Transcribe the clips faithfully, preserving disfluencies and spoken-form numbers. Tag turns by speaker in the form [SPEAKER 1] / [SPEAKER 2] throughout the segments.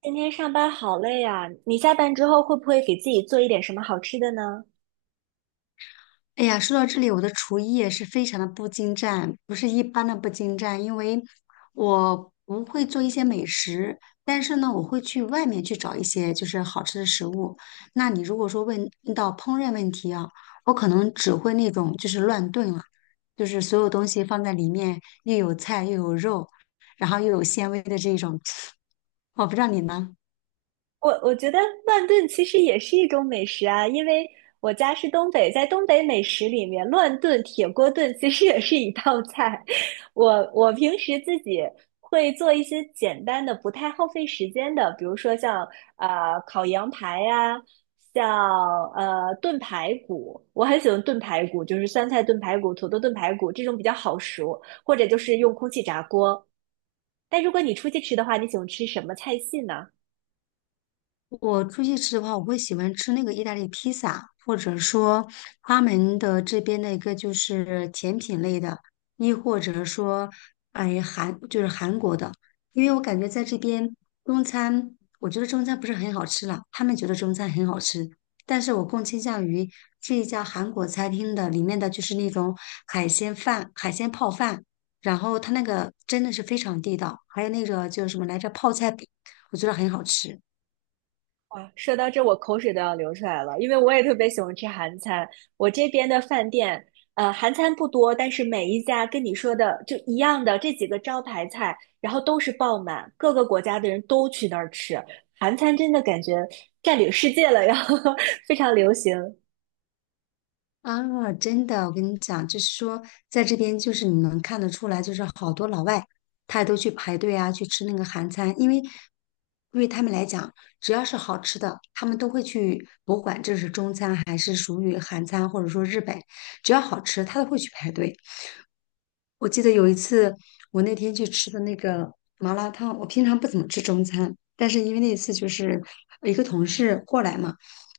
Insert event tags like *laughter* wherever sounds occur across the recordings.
[SPEAKER 1] 今天上班好累啊，你下班之后会不会给自己做一点什么好吃的呢？
[SPEAKER 2] 哎呀，说到这里，我的厨艺也是非常的不精湛，不是一般的不精湛，因为我不会做一些美食，但是呢，我会去外面去找一些就是好吃的食物。那你如果说问到烹饪问题啊，我可能只会那种就是乱炖了，就是所有东西放在里面，又有菜又有肉，然后又有纤维的这种。*tsk* 我不知道你呢？
[SPEAKER 1] 我我觉得乱炖其实也是一种美食啊，因为我家是东北，在东北美食里面，乱炖、铁锅炖其实也是一道菜。*laughs* 我我平时自己会做一些简单的、不太耗费时间的，比如说像呃烤羊排呀、像呃炖排骨，我很喜欢炖排骨，就是酸菜炖排骨、土豆炖排骨这种比较好熟，或者就是用空气炸锅。但如果你出去吃的话，你喜欢吃什么菜系呢？
[SPEAKER 2] 我出去吃的话，我会喜欢吃那个意大利披萨，或者说他们的这边的一个就是甜品类的，亦或者说，哎，韩就是韩国的，因为我感觉在这边中餐，我觉得中餐不是很好吃了，他们觉得中餐很好吃，但是我更倾向于这一家韩国餐厅的里面的就是那种海鲜饭、海鲜泡饭，然后它那个真的是非常地道，还有那个就是什么来着泡菜饼，我觉得很好吃。
[SPEAKER 1] 哇，说到这，我口水都要流出来了，因为我也特别喜欢吃韩餐。我这边的饭店，呃，韩餐不多，但是每一家跟你说的就一样的这几个招牌菜，然后都是爆满，各个国家的人都去那儿吃。韩餐真的感觉占领世界了，然后 *laughs* 非常流行。
[SPEAKER 2] 啊，真的，我跟你讲，就是说，在这边就是你能看得出来，就是好多老外，他都去排队啊，去吃那个韩餐，因为对于他们来讲，只要是好吃的，他们都会去，不管这是中餐还是属于韩餐，或者说日本，只要好吃，他都会去排队。我记得有一次，我那天去吃的那个麻辣烫，我平常不怎么吃中餐，但是因为那次就是一个同事过来嘛。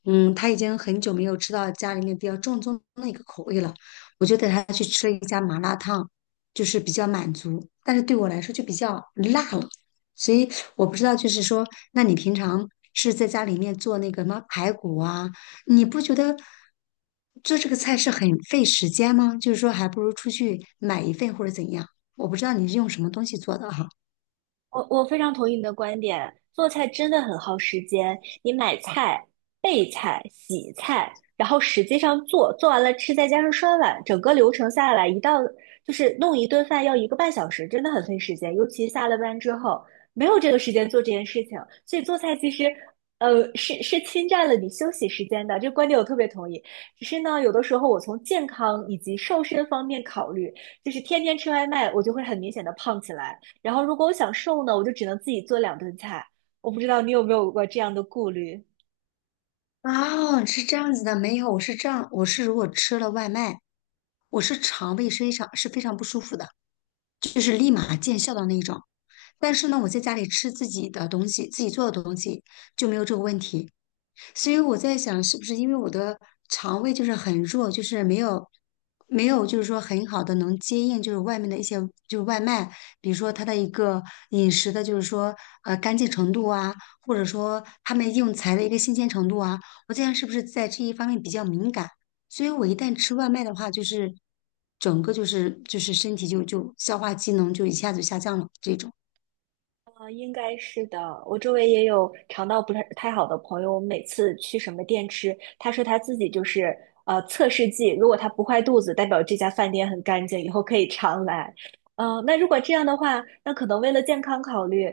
[SPEAKER 2] 嗯，他已经很久没有吃到家里面比较正宗的一个口味了，我就带他去吃了一家麻辣烫，就是比较满足，但是对我来说就比较辣了，所以我不知道，就是说，那你平常是在家里面做那个什么排骨啊，你不觉得做这个菜是很费时间吗？就是说，还不如出去买一份或者怎样？我不知道你是用什么东西做的哈。
[SPEAKER 1] 我我非常同意你的观点，做菜真的很耗时间。你买菜、备菜、洗菜，然后实际上做，做完了吃，再加上刷碗，整个流程下来，一道就是弄一顿饭要一个半小时，真的很费时间。尤其下了班之后，没有这个时间做这件事情，所以做菜其实，呃，是是侵占了你休息时间的。这个观点我特别同意。只是呢，有的时候我从健康以及瘦身方面考虑，就是天天吃外卖，我就会很明显的胖起来。然后如果我想瘦呢，我就只能自己做两顿菜。我不知道你有没有过这样的顾虑？
[SPEAKER 2] 哦，是这样子的，没有，我是这样，我是如果吃了外卖，我是肠胃非常是非常不舒服的，就是立马见效的那一种。但是呢，我在家里吃自己的东西，自己做的东西就没有这个问题。所以我在想，是不是因为我的肠胃就是很弱，就是没有没有，就是说很好的能接应，就是外面的一些就是外卖，比如说它的一个饮食的，就是说呃干净程度啊，或者说他们用材的一个新鲜程度啊，我这样是不是在这一方面比较敏感，所以我一旦吃外卖的话，就是整个就是就是身体就就消化机能就一下子下降了这种。
[SPEAKER 1] 啊，应该是的。我周围也有肠道不太太好的朋友，我们每次去什么店吃，他说他自己就是呃测试剂，如果他不坏肚子，代表这家饭店很干净，以后可以常来。嗯、那如果这样的话，那可能为了健康考虑，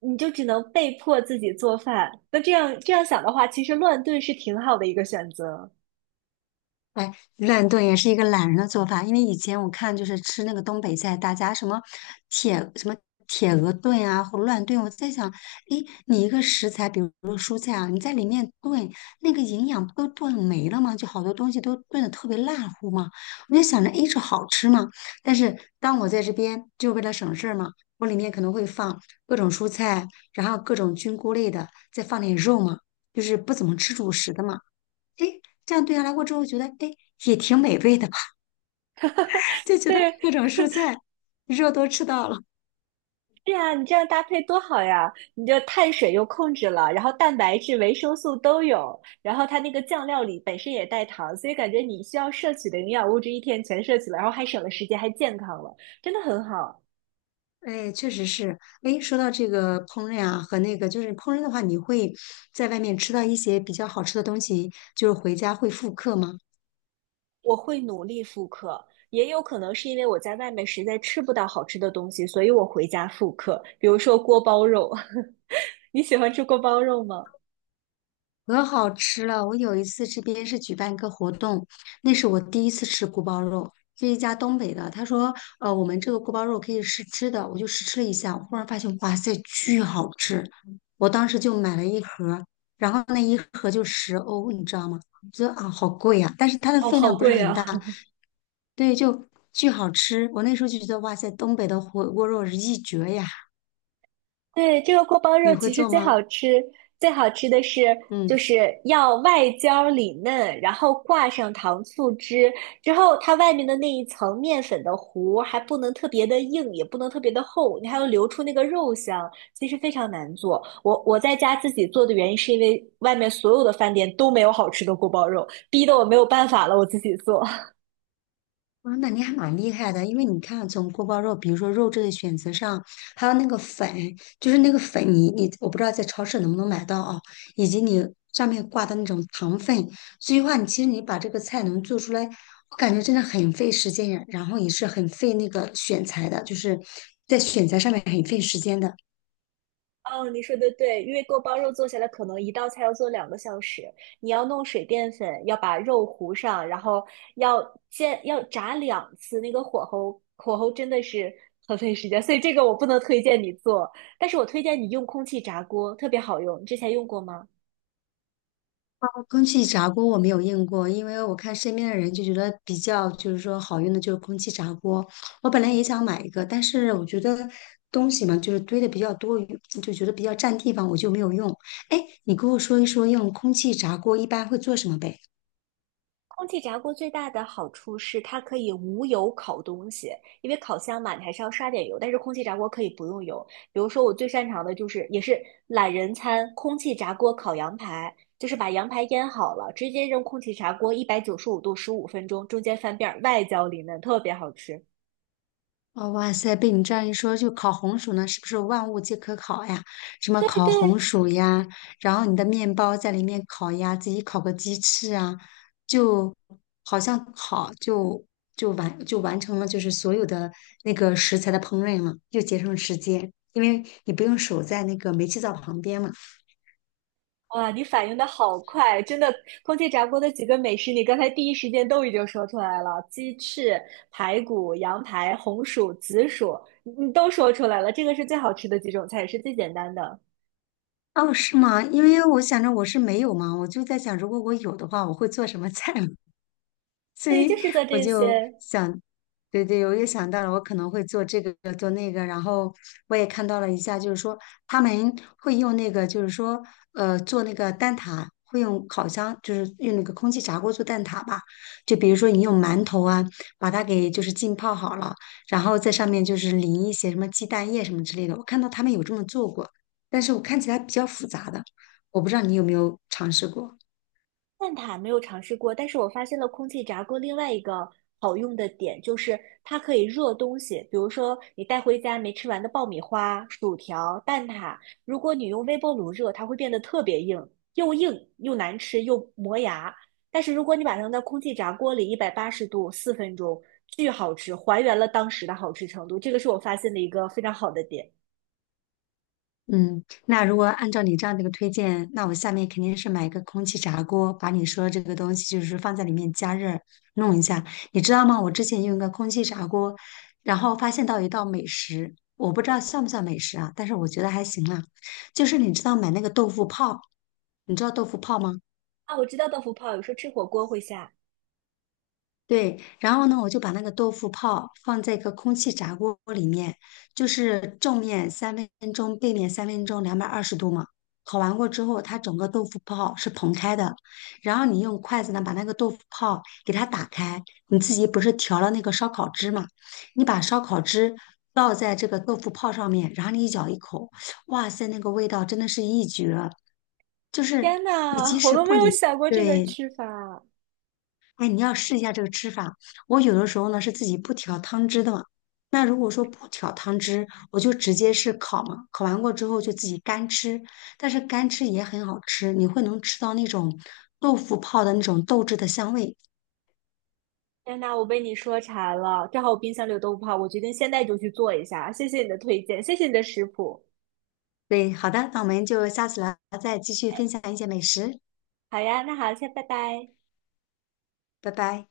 [SPEAKER 1] 你就只能被迫自己做饭。那这样这样想的话，其实乱炖是挺好的一个选择。
[SPEAKER 2] 哎，乱炖也是一个懒人的做法，因为以前我看就是吃那个东北菜，大家什么铁什么铁鹅炖啊，或乱炖，我在想，诶，你一个食材，比如说蔬菜啊，你在里面炖，那个营养不都炖没了吗？就好多东西都炖的特别烂糊嘛。我就想着，诶，这好吃嘛。但是当我在这边，就为了省事儿嘛，我里面可能会放各种蔬菜，然后各种菌菇类的，再放点肉嘛，就是不怎么吃主食的嘛。诶，这样对下来过之后，觉得诶也挺美味的吧，*laughs* 就觉得
[SPEAKER 1] 对，
[SPEAKER 2] 各种蔬菜肉都吃到了。
[SPEAKER 1] 对呀，你这样搭配多好呀！你这碳水又控制了，然后蛋白质、维生素都有，然后它那个酱料里本身也带糖，所以感觉你需要摄取的营养物质一天全摄取了，然后还省了时间，还健康了，真的很好。
[SPEAKER 2] 哎，确实是。哎，说到这个烹饪啊，和那个就是烹饪的话，你会在外面吃到一些比较好吃的东西，就是回家会复刻吗？
[SPEAKER 1] 我会努力复刻，也有可能是因为我在外面实在吃不到好吃的东西，所以我回家复刻，比如说锅包肉。*laughs* 你喜欢吃锅包肉吗？
[SPEAKER 2] 可好吃了！我有一次这边是举办一个活动，那是我第一次吃锅包肉，是一家东北的。他说，呃，我们这个锅包肉可以试吃的，我就试吃了一下，我忽然发现，哇塞，巨好吃！我当时就买了一盒，然后那一盒就十欧，你知道吗？我觉得啊，好贵呀、但是它的
[SPEAKER 1] 哦，
[SPEAKER 2] 分
[SPEAKER 1] 好
[SPEAKER 2] 量不是
[SPEAKER 1] 贵
[SPEAKER 2] 很大，
[SPEAKER 1] 啊。
[SPEAKER 2] 对，就巨好吃。我那时候就觉得，哇塞，东北的火锅肉是一绝呀！
[SPEAKER 1] 对，这个锅包
[SPEAKER 2] 你
[SPEAKER 1] 肉
[SPEAKER 2] 会
[SPEAKER 1] 其实
[SPEAKER 2] 做
[SPEAKER 1] 最
[SPEAKER 2] 吗？
[SPEAKER 1] 好吃，最好吃的是就
[SPEAKER 2] 嗯。
[SPEAKER 1] 是要外焦里嫩，然后挂上糖醋汁，之后它外面的那一层面粉的糊还不能特别的硬，也不能特别的厚，你还要留出那个肉香，其实非常难做。我我在家自己做的原因是因为外面所有的饭店都没有好吃的锅包肉，逼得我没有办法了，我自己做。
[SPEAKER 2] 啊，那你还蛮厉害的，因为你看，从锅包肉，比如说肉质的选择上，还有那个粉，就是那个粉你，你我不知道在超市能不能买到啊，以及你上面挂的那种糖分，所以话，你其实你把这个菜能做出来，我感觉真的很费时间呀，然后也是很费那个选材的，就是在选材上面很费时间的。
[SPEAKER 1] 哦，你说的对，因为锅包肉做下来可能一道菜要做两个小时，你要弄水淀粉，要把肉糊上，然后要煎，要炸两次，那个火候火候真的是很费时间，所以这个我不能推荐你做，但是我推荐你用空气炸锅，特别好用，你之前用过吗？
[SPEAKER 2] 空气炸锅我没有用过，因为我看身边的人就觉得比较就是说好用的就是空气炸锅。我本来也想买一个，但是我觉得东西嘛就是堆的比较多余就觉得比较占地方，我就没有用。哎，你给我说一说用空气炸锅一般会做什么呗？
[SPEAKER 1] 空气炸锅最大的好处是它可以无油烤东西，因为烤箱嘛，你还是要刷点油，但是空气炸锅可以不用油。比如说我最擅长的就是，也是懒人餐，空气炸锅烤羊排，就是把羊排腌好了，直接扔空气炸锅，一百九十五度十五分钟，中间翻遍儿，外焦里嫩，特别好吃。
[SPEAKER 2] 哦，哇塞！被你这样一说，就烤红薯呢，是不是万物皆可烤呀？什么
[SPEAKER 1] 对
[SPEAKER 2] 烤红
[SPEAKER 1] 对，
[SPEAKER 2] 薯呀，然后你的面包在里面烤呀，自己烤个鸡翅啊，就好像烤就就完就完成了，就是所有的那个食材的烹饪了，又节省了时间，因为你不用守在那个煤气灶旁边嘛。
[SPEAKER 1] 哇，你反应的好快，真的！空气炸锅的几个美食，你刚才第一时间都已经说出来了，鸡翅、排骨、羊排、红薯、紫薯，你你都说出来了。这个是最好吃的几种菜，也是最简单的。
[SPEAKER 2] 哦，是吗？因为我想着我是没有嘛，我就在想，如果我有的话，我会做什么菜嘛？所
[SPEAKER 1] 对，就
[SPEAKER 2] 以
[SPEAKER 1] 是做
[SPEAKER 2] 我
[SPEAKER 1] 这
[SPEAKER 2] 就
[SPEAKER 1] 些。
[SPEAKER 2] 想，对对，我也想到了，我可能会做这个做那个，然后我也看到了一下，就是说他们会用那个，就是说呃做那个蛋挞，会用烤箱，就是用那个空气炸锅做蛋挞吧。就比如说你用馒头啊，把它给就是浸泡好了，然后在上面就是淋一些什么鸡蛋液什么之类的。我看到他们有这么做过，但是我看起来比较复杂的，我不知道你有没有尝试过。
[SPEAKER 1] 蛋挞没有尝试过，但是我发现了空气炸锅另外一个好用的点，就是它可以热东西，比如说你带回家没吃完的爆米花、薯条、蛋挞，如果你用微波炉热，它会变得特别硬，又硬又难吃又磨牙。但是如果你把它扔到空气炸锅里，一百八十度四分钟，巨好吃，还原了当时的好吃程度。这个是我发现的一个非常好的点
[SPEAKER 2] 嗯，那如果按照你这样的一个推荐，那我下面肯定是买一个空气炸锅，把你说的这个东西就是放在里面加热弄一下。你知道吗？我之前用一个空气炸锅，然后发现到一道美食，我不知道算不算美食啊，但是我觉得还行啦。就是你知道买那个豆腐泡，你知道豆腐泡吗？
[SPEAKER 1] 啊！我知道豆腐泡有时候吃火锅会下，
[SPEAKER 2] 对，然后呢，我就把那个豆腐泡放在一个空气炸锅里面，就是正面三分钟，背面三分钟，两百二十度嘛。烤完过之后，它整个豆腐泡是蓬开的，然后你用筷子呢把那个豆腐泡给它打开，你自己不是调了那个烧烤汁嘛？你把烧烤汁倒在这个豆腐泡上面，然后你一咬一口，哇塞，那个味道真的是一绝！就是
[SPEAKER 1] 天
[SPEAKER 2] 你即
[SPEAKER 1] 呐，我
[SPEAKER 2] 使
[SPEAKER 1] 都没
[SPEAKER 2] 不
[SPEAKER 1] 有
[SPEAKER 2] 离，
[SPEAKER 1] 想过这个
[SPEAKER 2] 对，
[SPEAKER 1] 吃法。
[SPEAKER 2] 哎，你要试一下这个吃法。我有的时候呢是自己不调汤汁的嘛。那如果说不调汤汁，我就直接是烤嘛，烤完过之后就自己干吃。但是干吃也很好吃，你会能吃到那种豆腐泡的那种豆汁的香味。
[SPEAKER 1] 天呐，我被你说馋了，正好我冰箱里有豆腐泡，我决定现在就去做一下。谢谢你的推荐，谢谢你的食谱。
[SPEAKER 2] 对，好的，那我们就下次聊，再继续分享一些美食，
[SPEAKER 1] 好呀，那好，先拜拜。
[SPEAKER 2] 拜拜。